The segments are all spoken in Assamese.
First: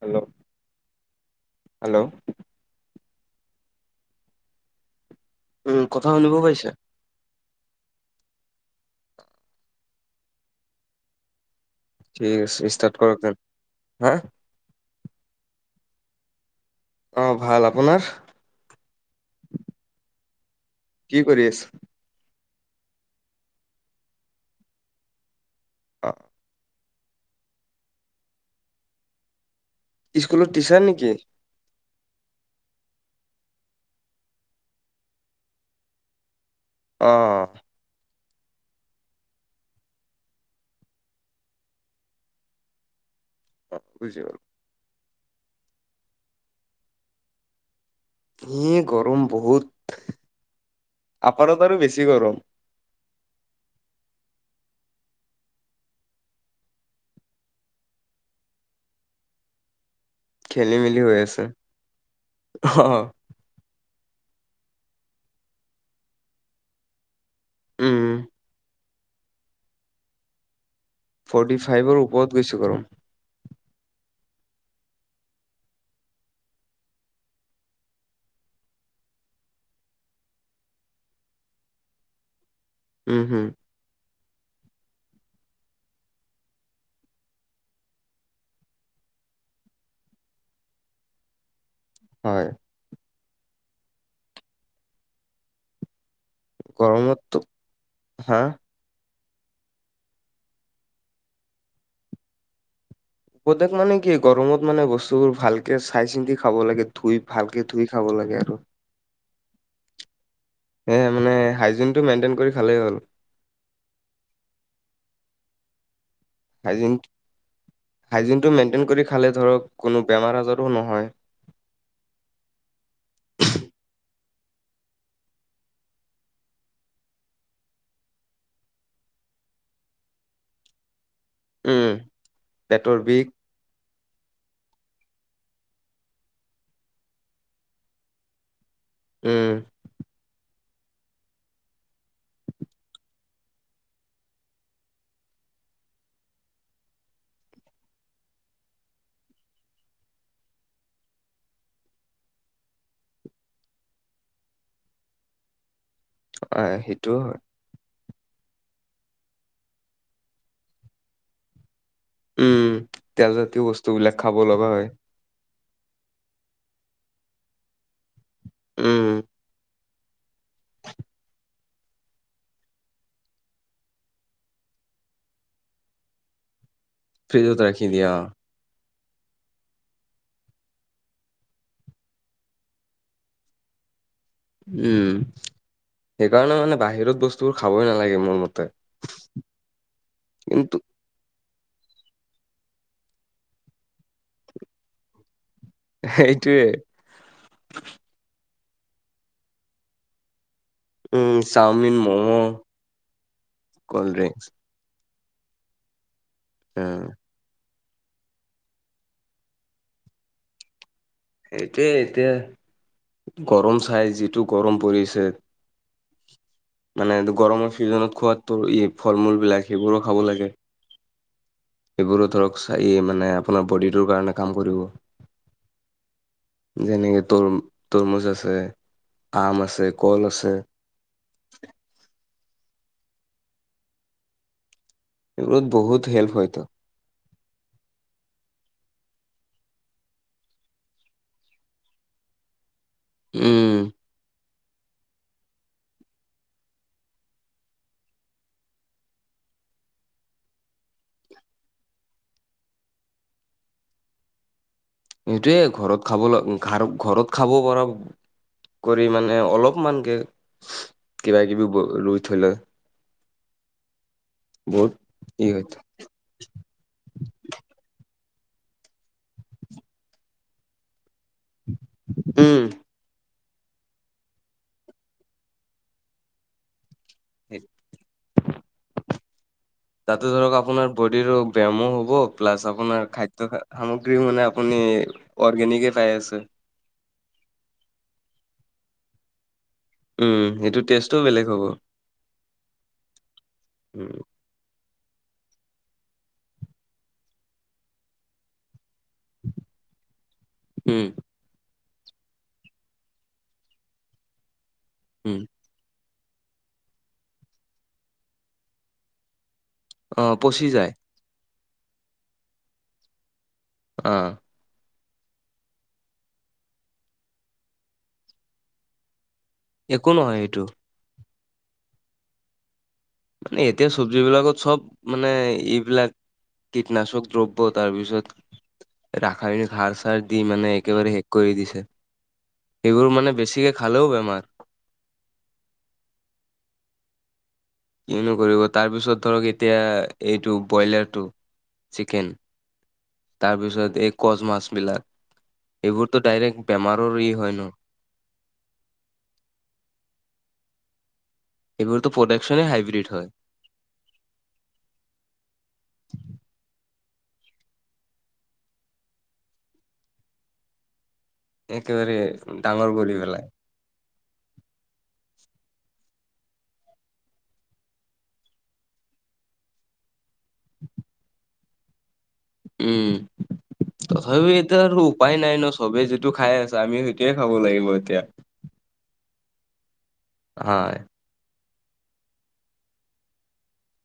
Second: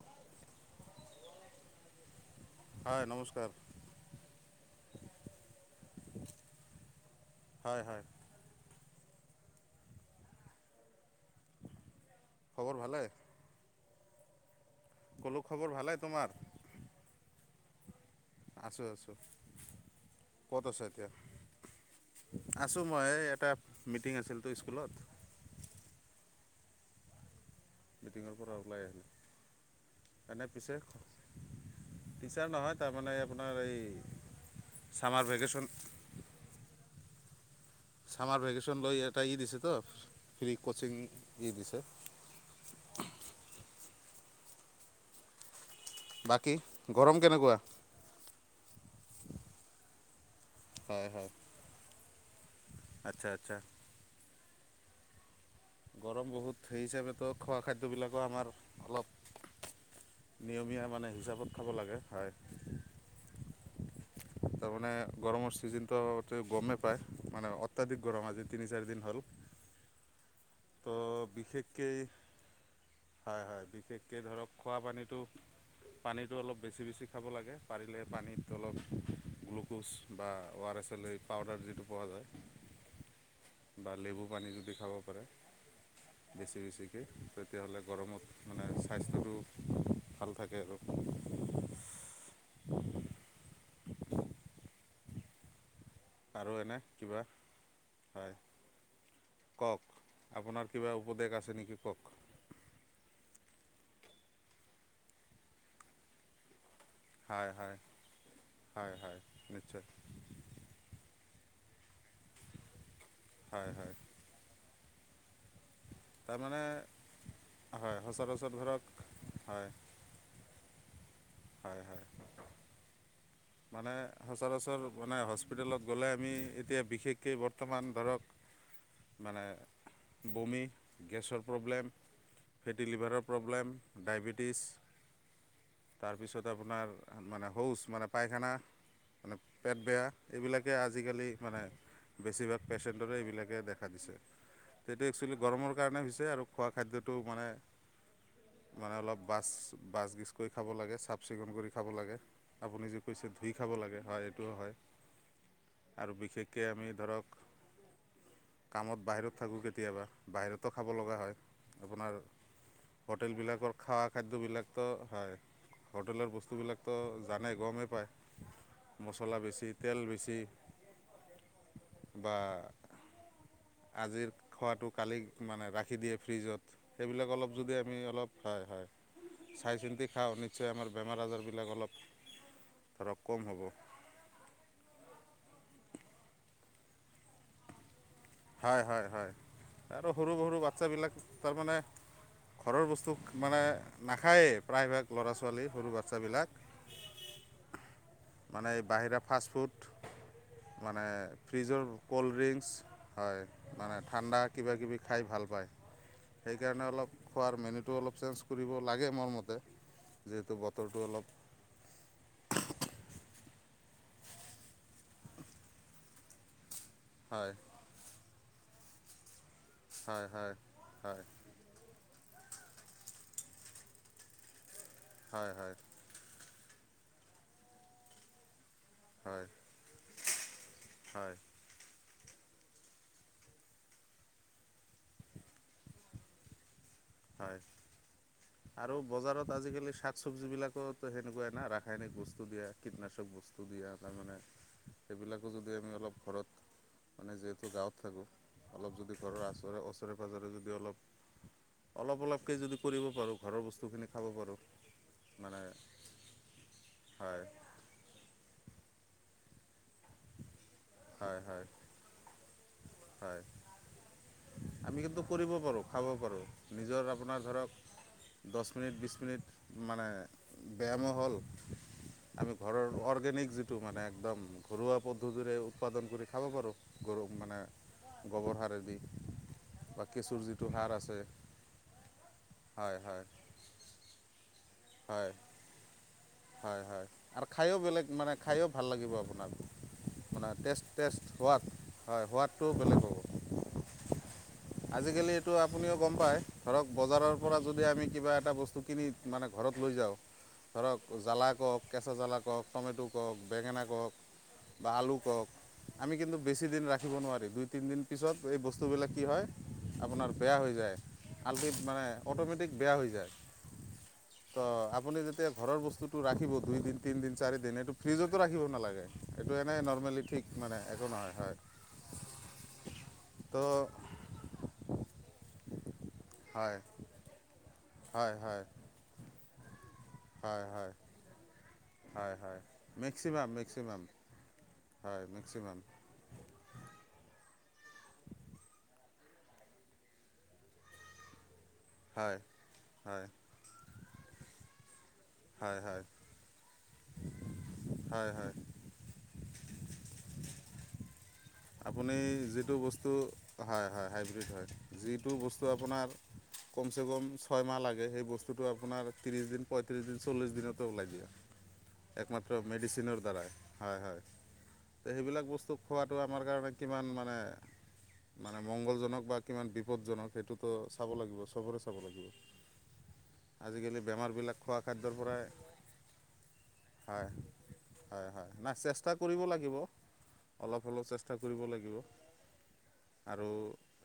হেল্ল' হেল্ল' হয় নমস্কাৰ। উম কথা শুনিবও পাইছে। হয় হয় ঠিক আছে খবৰ ষ্টাৰ্ট ভালে কৰক হা কলো খবৰ ভালে তোমাৰ অ ভাল। আপোনাৰ? আছোঁ আছোঁ। ক'ত আছা এতিয়া কি কৰি আছ? আছোঁ মই এই এটা মিটিং আছিলতো স্কুলত অ মিটিঙ পৰাবলাই ন [unintelligible] স্কুলৰ এনে পিছে টিচাৰ নেকি? পিচাৰ নহয় তাৰ আপোনাৰ হেই চামাৰ ভেকেশচন। অ ছামাৰ ভেকেশ্যন লৈ এটা ই দিছে তো ফ্ৰী কোচিং ই দিছে। [inaudible] বুজিল [unintelligible] বাকী গৰম কেনেকুৱা? এ গৰম বহুত। হয় হয় আপাৰত আৰু বেছি গৰম। আচ্ছা আচ্ছা গৰম বহুত সেই হিচাপতো খোৱা খাদ্যবিলাকো আমাৰ অলপ, খেলি নিয়মীয়া মেলি মানে হৈ আছে হিচাপত খাব লাগে হয়। অ তাৰমানে গৰমৰ ছিজনটো অ গৰমেই পায় মানে উম অত্যাধিক গৰম আজি তিনি চাৰি দিন। আৰু ফৰ্টি ফাইভৰ ওপৰত গৈছোঁ গৰম হয় হয় বিশেষকৈ ধৰক খোৱা পানীটো পানীটো অলপ বেছি বেছি খাব লাগে পাৰিলে পানীত অলপ গ্লুক'জ বা ও আৰ পাচলি পাউদাৰ যিটো পোৱা যায় উম হম বা লেবু পানী যদি খাব। পাৰে [inaudible] বেছি বেছিকৈ তেতিয়াহ'লে গৰমত মানে স্বাস্থ্যটো ভাল থাকে আৰু হয় আৰু এনে কিবা গৰমততো হয় হা। কওক আপোনাৰ কিবা উপদেশ আছে নেকি কওক। প্ৰত্যেক মানে কি গৰমত মানে বস্তুবোৰ ভালকে চাই চিন্তি খাব লাগে ধুই হয় ভালকে ধুই খাব লাগে আৰু ্চাৰ [unintelligible] এ মানে হাইজিনটো মেইনটেইন কৰি খালেই হ'ল হয় হয়। তাৰমানে। হাইজিন হয় সচৰাচৰ হাইজিনটো ধৰক মেইনটেইন কৰি খালে হয় ধৰক কোনো বেমাৰ আজাৰো নহয়। হয় হয় মানে সচৰাচৰ মানে হস্পিটেলত গ'লে আমি এতিয়া বিশেষকৈ বৰ্তমান ধৰক মানে বমি গেছৰ উম, প্ৰব্লেম, ফেটি পেটৰ লিভাৰৰ বিষ প্ৰব্লেম, ডায়বেটিছ তাৰপিছত আপোনাৰ মানে হৌচ মানে পাইখানা মানে উম, পেট বেয়া এইবিলাক আজিকালি মানে বেছিভাগ পেচেণ্টৰে এইবিলাকে দেখা দিছে। সেইটো এক্চুৱেলি গৰমৰ কাৰণে হৈছে আৰু খোৱা খাদ্যটো মানে মানে অলপ বাছ বাছ গিচ কৰি খাব লাগে চাফ চিকুণ কৰি খাব লাগে আপুনি কছে ধুই খাব লাগে হয় এইটোও হয়। আৰু বিশেষকৈ আহ, আমি সেইটো ধৰক হয়। কামত বাহিৰত থাকো কেতিয়াবা বাহিৰতো খাব লগা হয়। উম হোটেল তেলজাতীয় বিলাকৰ খোৱা বস্তুবিলাক খাব লগা খাদ্যবিলাকতো হয় হোটেলৰ বস্তুবিলাক তো জানে গৰমেই উম, পায় মছলা বেছি তেল বেছি বা আজিৰ খোৱাটো কালি মানে ৰাখি দিয়ে ফ্ৰিজত সেইবিলাক অলপ ফ্ৰিজত যদি ৰাখি আমি দিয়া। অলপ হয় হয় চাই চিন্তি খাওঁ নিশ্চয় আমাৰ বেমাৰ আজাৰবিলাক অলপ ধৰক কম হ'ব। উম সেইকাৰণে মানে বাহিৰত বস্তুবোৰ খাবই নালাগে। মোৰ মতে। হয় হয় হয় আৰু সৰু সৰু কিন্তু বাচ্ছাবিলাক। তাৰমানে ঘৰৰ বস্তু মানে নাখায়েই প্ৰায়ভাগ ল'ৰা ছোৱালী। সৰু বাচ্ছাবিলাক এইটোৱে মানে বাহিৰা ফাষ্টফুড। মানে উম, ফ্ৰিজৰ চাওমিন, ক'ল্ড ম'ম' ড্ৰিংকচ হয় মানে কল্ড ঠাণ্ডা ড্ৰিংকচ কিবা কিবি। খাই ভাল পায় সেইকাৰণে উম, অলপ খোৱাৰ মেনুটো। টো অলপ চেঞ্জ কৰিব লাগে মোৰ মতে যিহেতু বতৰটো অলপ। সেইটোৱে এতিয়া গৰম চাই যিটো গৰম পৰিছে মানে হয় গৰমৰ ছিজনত খোৱাটো ফল মূল বিলাক সেইবোৰো খাব হয় লাগে। হয় হয় এইবোৰো ধৰক চাই মানে আপোনাৰ বডিটোৰ কাৰণে কাম কৰিব। হয় হয় যেনেকে তৰ তৰমুজ আছে হয় হয় আম আছে কল আছে। হয় এইবোৰত বহুত হেল্প হয়ত। হয় আৰু বজাৰত আজিকালি শাক চবজি বিলাকো সেনেকুৱাই না ৰাসায়নিক বস্তু দিয়া কীটনাশক বস্তু উম, দিয়া তাৰমানে সেইবিলাকো যদি আমি অলপ ঘৰত মানে যিহেতু গাঁৱত থাকোঁ অলপ যদি ঘৰৰ ওচৰে ওচৰে পাঁজৰে যদি অলপ। অলপ অলপকে যদি কৰিব পাৰো ঘৰৰ বস্তু খিনি খাব পাৰো। এইটোয়ে ঘৰত খাব ঘ ঘৰত হয় খাব পৰা। কৰি মানে অলপমানকে হয় কিবা হয় কিবি ৰুই থলে। হয় বহুত আমি কিন্তু কৰিব ই হয় পাৰোঁ খাব পাৰোঁ নিজৰ আপোনাৰ ধৰক। দহ মিনিট বিছ মিনিট মানে ব্যায়ামো। আমি উম। ঘৰৰ অৰ্গেনিক যিটো মানে এক ঘৰুৱা পদ্ধতিৰে। উৎপাদন কৰি খাব পাৰোঁ গৰু মানে গোবৰ সাৰেদি। বা তাতো কেঁচুৰ ধৰক যিটো আপোনাৰ সাৰ আছে বডিৰ ৰ ব ব্যায়ামো হ'ব প্লাছ হয় আপোনাৰ হয় খাদ্য সামগ্ৰী মানে আনি হয় অৰ্গেনিকেই পাই আছে হয় হয় আৰু খায়ো বেলেগ মানে খায়ো ভাল লাগিব আপোনাক। উম, মানে সেইটো টেষ্ট টেষ্টো টেষ্ট বেলেগ সোৱাদ হ'ব। হয় সোৱাদটো বেলেগ হ'ব। উম আজিকালি এইটো আপুনিও গম পায় ধৰক বজাৰৰ পৰা যদি আমি কিবা এটা বস্তু। কিনি মানে ঘৰত লৈ যাওঁ ধৰক। উম, জলা কওক কেঁচা জ্বালা কওক টমেট' কওক বেঙেনা কওক বা আলু উম, কওক। আমি কিন্তু বেছিদিন ৰাখিব নোৱাৰি দুই তিনিদিন পিছত এই বস্তুবিলাক কি হয়। আপোনাৰ অ', বেয়া পচি হৈ যায় আল্টি মানে অট'মেটিক বেয়া হৈ যায়। অ', ত আপুনি যেতিয়া ঘৰৰ বস্তু। টো ৰাখিব দুই দিন তিনদিন চাৰি দিন এইটো ফ্ৰিজতো ৰাখিব নালাগে। এইটো এনেই একো নৰ্মেলি নহয় ঠিক সেইটো। মানে একো নহয় হয়। মানে তো এতিয়া চব্জিবিলাকত চব মানে এইবিলাক হয় কীটনাশক দ্ৰব্যত। তাৰ হয় হয় পিছত ৰাসায়নিক সাৰ চাৰ দি হয় মানে হয় একেবাৰে শেষ কৰি দিছে। হয় হয় এইবোৰ মানে মেক্সিমাম বেছিকে মেক্সিমাম খালেও বেমাৰ। হয় মেক্সিমাম। কিনো নোকৰিব তাৰপিছত ধৰক এতিয়া এইটো বইলাৰটো। চিকেন হয় হয় তাৰপিছত এই কচ মাছ বিলাক। হয় হয় এইবোৰতো ডাইৰেক্ট বেমাৰৰ ই হয় ন। হয় হয় এইবোৰতো আপুনি প্ৰডাকচনে যিটো হাইব্ৰীড বস্তু হয় হয় হয় হাইব্ৰীড হয় যিটো বস্তু আপোনাৰ। কমচে কম ছয় মাহ লাগে সেই বস্তুটো আপোনাৰ ত্ৰিছ দিন পঁয়ত্ৰিছ দিন চল্লিছ দিনতো ওলাই দিয়ে। একেবাৰে একমাত্ৰ ডাঙৰ কৰি মেডিচিনৰ পেলাই দ্বাৰাই হয় হয়ো সেইবিলাক বস্তু খোৱাটো আম। আমাৰ কাৰণে কিমান মানে মানে মংগলজনক বা কিমান বিপদজনক। সেইটোতো চাব লাগিব চবৰে চাব লাগিব। উম। আজিকালি তথাপিও বেমাৰবিলাক খোৱা এতিয়া খাদ্যৰ উপায় পৰাই নাই ন চবেই যিটো খাই আছে আমি হয় সেইটোৱে খাব লাগিব এতিয়া। হয় হয় নাই চেষ্টা কৰিব লাগিব অলপ হয় হ'লেও চেষ্টা কৰিব লাগিব। আৰু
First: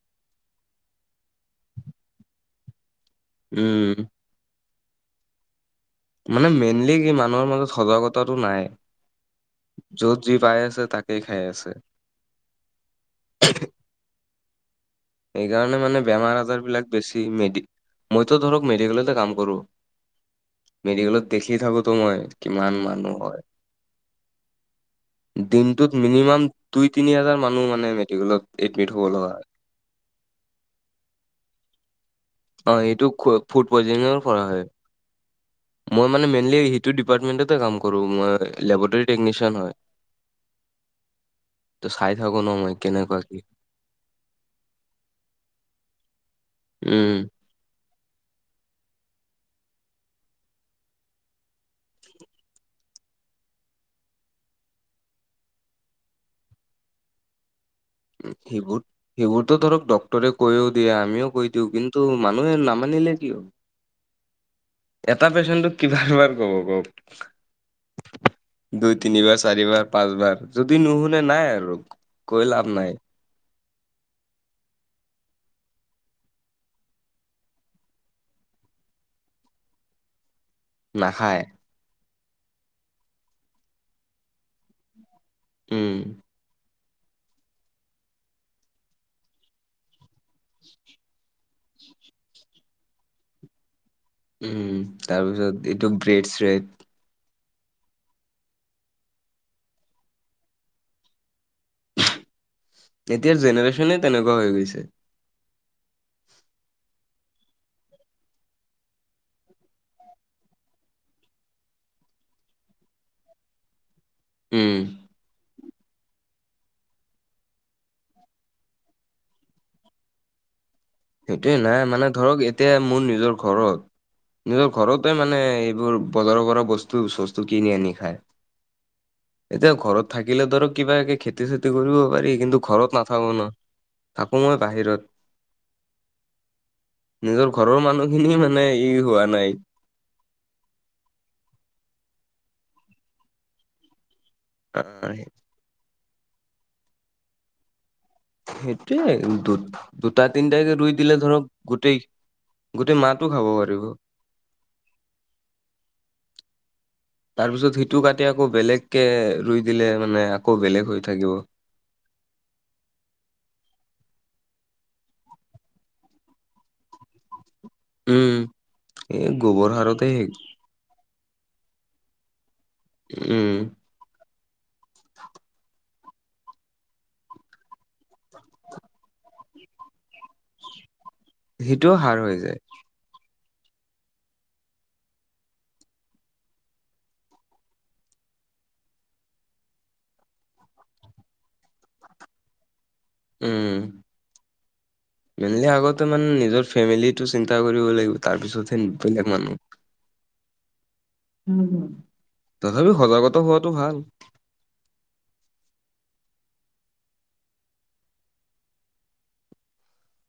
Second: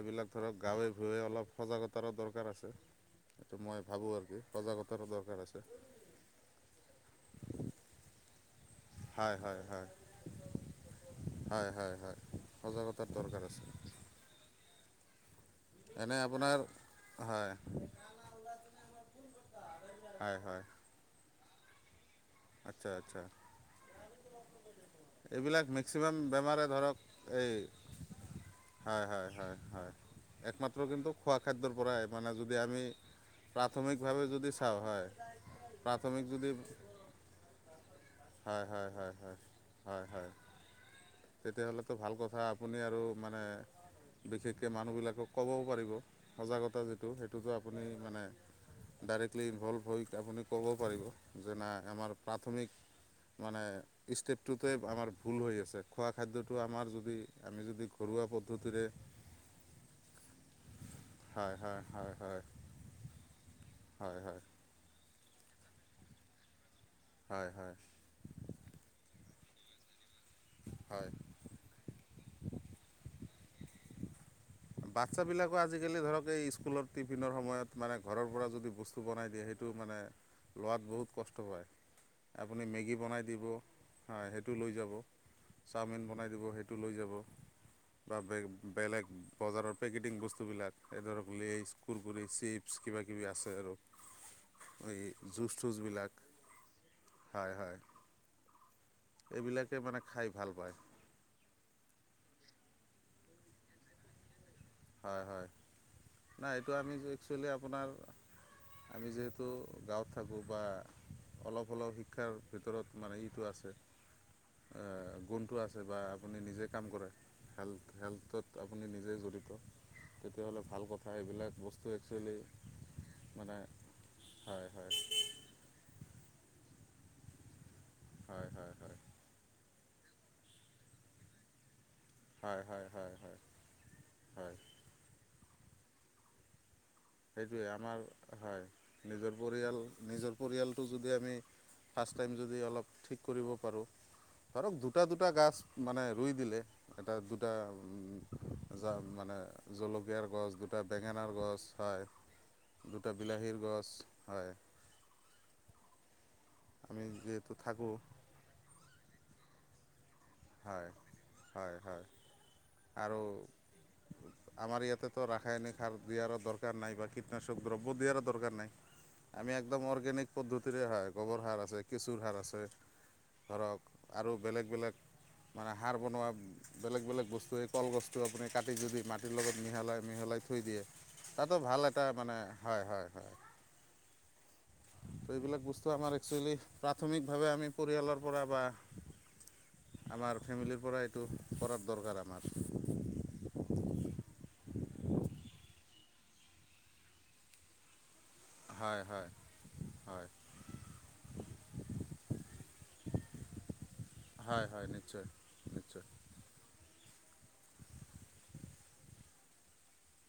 এইবিলাক ধৰক গাঁৱে ভূঞে অলপ সজাগতাৰো দৰকাৰ আছে। এইটো মই উম ভাবো আৰু কি সজাগতাৰো দৰকাৰ আছে। মানে মেইনলি মানুহৰ মাজত সজাগতাটো নাই। হয় হয় হয় য'ত যি পাই আছে তাকেই খাই হয় আছে। হয় হয় সজাগতাৰ দৰকাৰ আছে। সেইকাৰণে মানে এনে বেমাৰ আপোনাৰ আজাৰ বিলাক বেছি হয় মেডি মইতো ধৰক মেডিকেলতে কাম কৰো। হয় হয় মেডিকেলত দেখি থাকো তো মই কিমান আচ্ছা মানুহ আচ্ছা হয়। এইবিলাক দিনটোত মেক্সিমাম মিনিমাম বেমাৰে দুই ধৰক তিনি হাজাৰ এই মানুহ মানে মেডিকেলত এডমিট হ'ব লগা হয়। একমাত্ৰ কিন্তু খোৱা খাদ্যৰ পৰাই মানে যদি অ আমি। এইটো ফুড পয়জিংৰ প্ৰাথমিকভাৱে পৰা যদি হয়। চাওঁ ময় প্ৰাথমিক মানে যদি মেইনলি হেইটো ডিপাৰ্টমেণ্টতে কাম কৰোঁ। কৰো হয় মই হয় লেবৰেটৰী হয় টেকনিচিয়ান হয়। হয় ত তেতিয়াহলেতো চাই ভাল থাকো কথা ন মই আপুনি আৰু কেনেকুৱা কি মানে। বিশেষকৈ মানুহবিলাকক ক'বও পাৰিব সজাগতা উম। যিটো সেইটোতো আপুনি মানে। ডাইৰেক্টলি ইনভলভ হৈ আপুনি ক'ব পাৰিব যে ন আমাৰ প্ৰাথমিক। মানে ষ্টেপটোতে আমাৰ ভুল হৈ আছে খোৱা খাদ্যটো আমাৰ যদি আমি যদি। ঘৰুৱা প। সেইবোৰ সেইবোৰতো ধৰক ড্টৰে কৈয়ও দিয়ে আমিও কৈ হয় দিওঁ হয় কিন্তু হয় হয় মানুহে নামানিলে কি হব। হয় হয়। এটা পেচেনটো কিমানবাৰ কব কওক হয় হয় দুই তিনিবাৰ। চাৰিবাৰ পাঁচবাৰ যদি হয় নুশুনে নাই আৰু কৈ লাভ নাই। বাচ্ছ বিলাকো আজিকালি ধৰক এই স্কুলৰ টিফিনৰ সময়ত মানে ঘৰৰ পৰা যদি বস্তু বনাই দিয়ে সেইটো। টো মানে। লোৱাত বহুত কষ্ট নাখায় পায় আপুনি মেগী বনাই দিব হা সেইটো লৈ যাব। উম চাওমিন বনাই দিব সেইটো লৈ যাব বা বে বেলেগ। বজাৰৰ পেকেটিং বস্তুবিলাক এ ধৰক লেজ কুৰকুৰি চিপছ কিবাকিবি আছে আৰু। উম এই জুচ তাৰপিছত এইটো চুচবিলাক ব্ৰেড শ্ৰেড। হয় হয় এইবিলাকে মানে খাই ভাল পায়। এতিয়াৰ জেনেৰেশ্যনে তেনেকুৱা হৈ গৈছে। হয় হয় নাই এইটো আমি একচুৱেলি আপোনাৰ। আমি যিহেতু গাঁৱত থাকো বা। অলপ হ'লেপ শিক্ষাৰ ভিতৰত মানে ইটো আছে উম গুণটো আছে। বা আপুনি নিজে কাম কৰে হেল হেল্থত আপুনি নিজে জড়িত তেতিয়'লে। সেইটোৱে নাই মানে ধৰক এতিয়া মোৰ নিজৰ মানে ঘৰত। হয় নিজৰ হয় ঘৰতে মানে এইবোৰ। বজাৰৰ পৰা বস্তু চস্তু কিনি আনি খায়। হয় হয় হয় এতিয়া ঘৰত থাকিলে ধৰক কিবা কে খেতি চেতি কৰিব। পাৰি কিন্তু হয় হয় ঘৰত হয় নাথাকো হয় ন থাকো হয় মই বাহিৰত। নিজৰ সেইটোৱে ঘৰৰ আমাৰ মানুহখিনি মানে ই হয় হোৱা নিজৰ নাই পৰিয়াল নিজৰ পৰিয়ালটো যদি আমি। ফাৰ্ষ্ট টাইম যদি অলপ ঠিক কৰিব পাৰোঁ ধৰক দুটা আহ দুটা গছ মানে। ৰুই দিলে এটা দুটা। সেইটোৱেই মানে দু দুটা জলকীয়াৰ গছ তিনটাকে দুটা ৰুই দিলে বেঙেনাৰ ধৰক গছ গোটেই হয় গোটেই দুটা মাহটো খাব বিলাহীৰ পাৰিব গছ হয়। আমি তাৰ যিহেতু পিছত থাকোঁ সিটো কাটি আকৌ বেলেগকে ৰুই দিলে। মানে আকৌ হয় বেলেগ হৈ থাকিব। হয় হয় আমাৰ ইয়াতেতো ৰাসায়নিক সাৰ দিয়াৰো দৰকাৰ নাই বা কীটনাশক [inaudible] [unintelligible] দ্ৰব্য দিয়াৰো উম দৰকাৰ নাই এই আমি গোবৰ একদম সাৰতে সেই অৰ্গেনিক পদ্ধতিৰে হয় [inaudible] গোবৰ সাৰ আছে, কেঁচুৰ সাৰ আছে। উম [unintelligible] বেলেগ-বেলেগ মানে [inaudible] সাৰ বনোৱা বেলেগ-বেলেগ বস্তু এই কলগছটো আপুনি কাটি যদি মাটিৰ লগত মিহলাই-মিহলাই থৈ দিয়ে। তাতো ভাল সেইটোও এটা সাৰ হৈ মানে যায় হয়-হয়-হয়। ত' এইবিলাক বস্তু আমাৰ একচুৱেলি প্ৰাথমিকভাৱে আমি পৰিয়ালৰ পৰা বা। আমাৰ ফেমিলিৰ পৰা এইটো কৰাৰ দৰকাৰ আমাৰ। উম। মেইনলি আগতে মানে নিজৰ ফেমিলিটো চিন্তা কৰিব লাগিব। তাৰপিছত হেন হয় হয় বেলেগ মানুহ। হয় তথাপি সজাগতা হোৱাতটো ভাল। হয়-হয়, নিশ্চয়-নিশ্চয়।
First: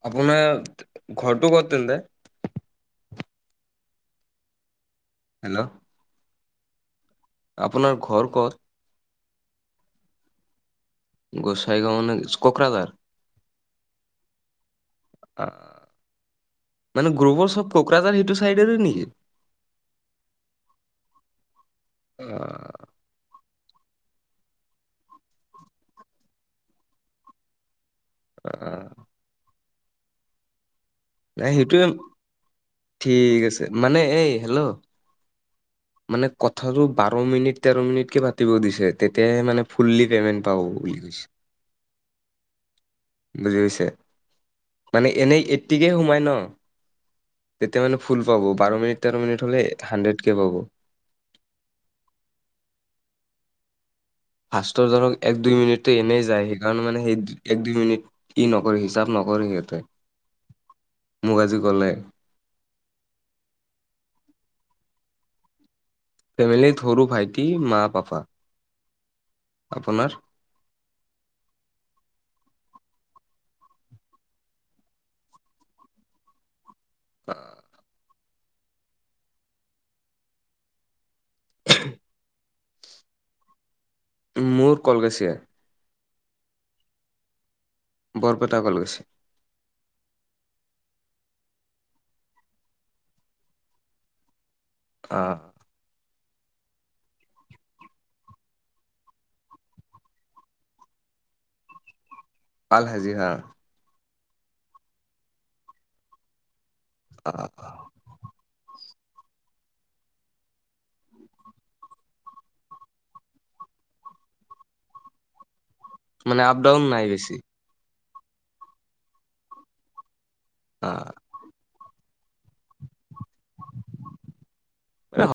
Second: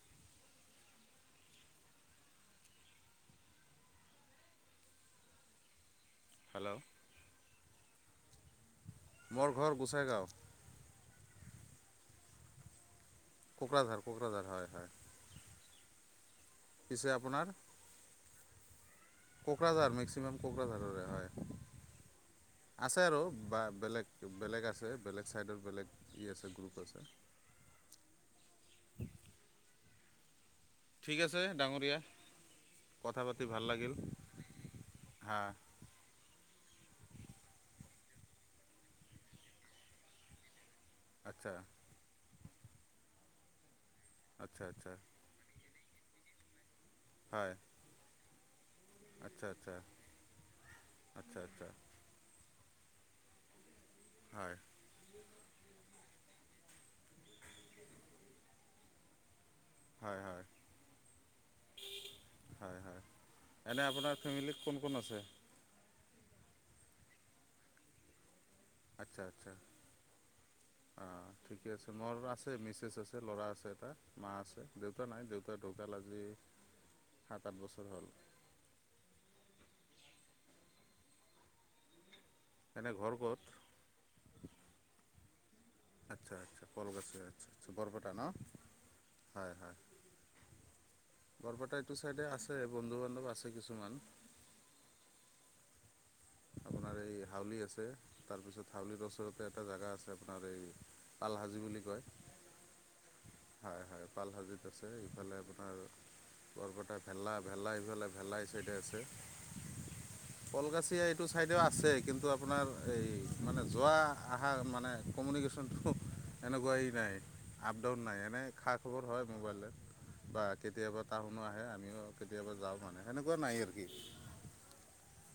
আপোনাৰ ঘৰটো কত তেন্তে। হেল্ল'। হেল্ল'। আপোনাৰ ঘৰ ক'ত? মোৰ ঘৰ গোসাইগাঁও [inaudible] গোসাইগাঁও মানে কোকৰাঝাৰ কোকৰাঝাৰ-কোকৰাঝাৰ, হয়-হয়। পিছে মানে আপোনাৰ গ্ৰোবৰ চব কোকৰাঝাৰ সেইটো চাইডৰে নেকি? কোকৰাঝাৰ মেক্সিমাম কোকৰাঝাৰৰে হয় আহ আছে আৰু বা। বেলেগ-বেলেগ আছে বেলেগ ছাইডত বেলেগ ই আছে গ্ৰুপ আছে। আহ। ঠিক আছে নাই সেইটোৱেই ডাঙৰীয়া কথা ঠিক পাতি আছে ভাল লাগিল মানে এই হেল্ল'। হা মানে কথাটো বাৰ মিনিট, তেৰ মিনিটকে পাতিব দিছে তেতিয়াহে মানে ফুল্লি পেমেন্ পাব। বুলি কৈছে। আচ্ছা বুজি পাইছে আচ্ছা আচ্ছা মানে এনেই। গতিকেই সোমাই ন। হয় তেতিয়া মানে ফুল পাব বাৰ মিনিট তেৰ মিনিট হলে হাড্ৰেড কে পাব। আচ্ছা-আচ্ছা। ফাষ্টৰ ধৰক এক দুই মিনিট এনেই যায়হি। সেইকাৰণে মানে সেই এক দুই মিনিট ই নকৰে হিচাপ নকৰে হয় হয় সিহ। মোক আজি কলে। এনেই আপোনাৰ ফেমিলী কোন-কোন আছে। ফেমিলি সৰু ভাইটি, মা, পাপা। আচ্ছা-আচ্ছা আপোনাৰ অ ঠিকে আছে মোৰ আ। আ মিছেছ আছে ল'ৰা আছে এটা মা আছে দেউতা নাই দেউতা ঢুকাল আজি। সাত আঠ আহ বছৰ হ'ল। [unintelligible] এনেই ঘৰ কত। মোৰ কলগছিয়া। আচ্ছা আচ্ছা কলগছি আচ্ছা আচছ বৰপেটা ন হয় হয়। বৰপেটা এইটো চাইডে আছে বন্ধু বান্ধৱ আছে কিছুমান। অহ। আপোনাৰ এই হাউলি আছে তাৰপিছত হাউলিৰ ওচৰতে এটা জেগা আছে আপোনাৰ এই। পাল হাজি বুলি কয়। আল হাজি হা। পাল হাজিত আছে ইফালে আপোনাৰ। বৰপেটা ভেলা ভেলা আহ এইফাললে ভেলাই চাইডে আছে। [inaudible] কলগাছিয় এইটো চাইডেও আছে কিন্তু আপোনাৰ এই মানে যোৱা অহা মানে ক কমউনিকেশ্যন। মানে আপ ডাউন নাই বেছি। মানে খা খবৰ হয় মোবাইলত বা কেতিয়াবা তাহ আহ শুনো আহে। আমিও কেতিয়াবা যাওঁ মানে হেনেকুৱা নাই আৰু কি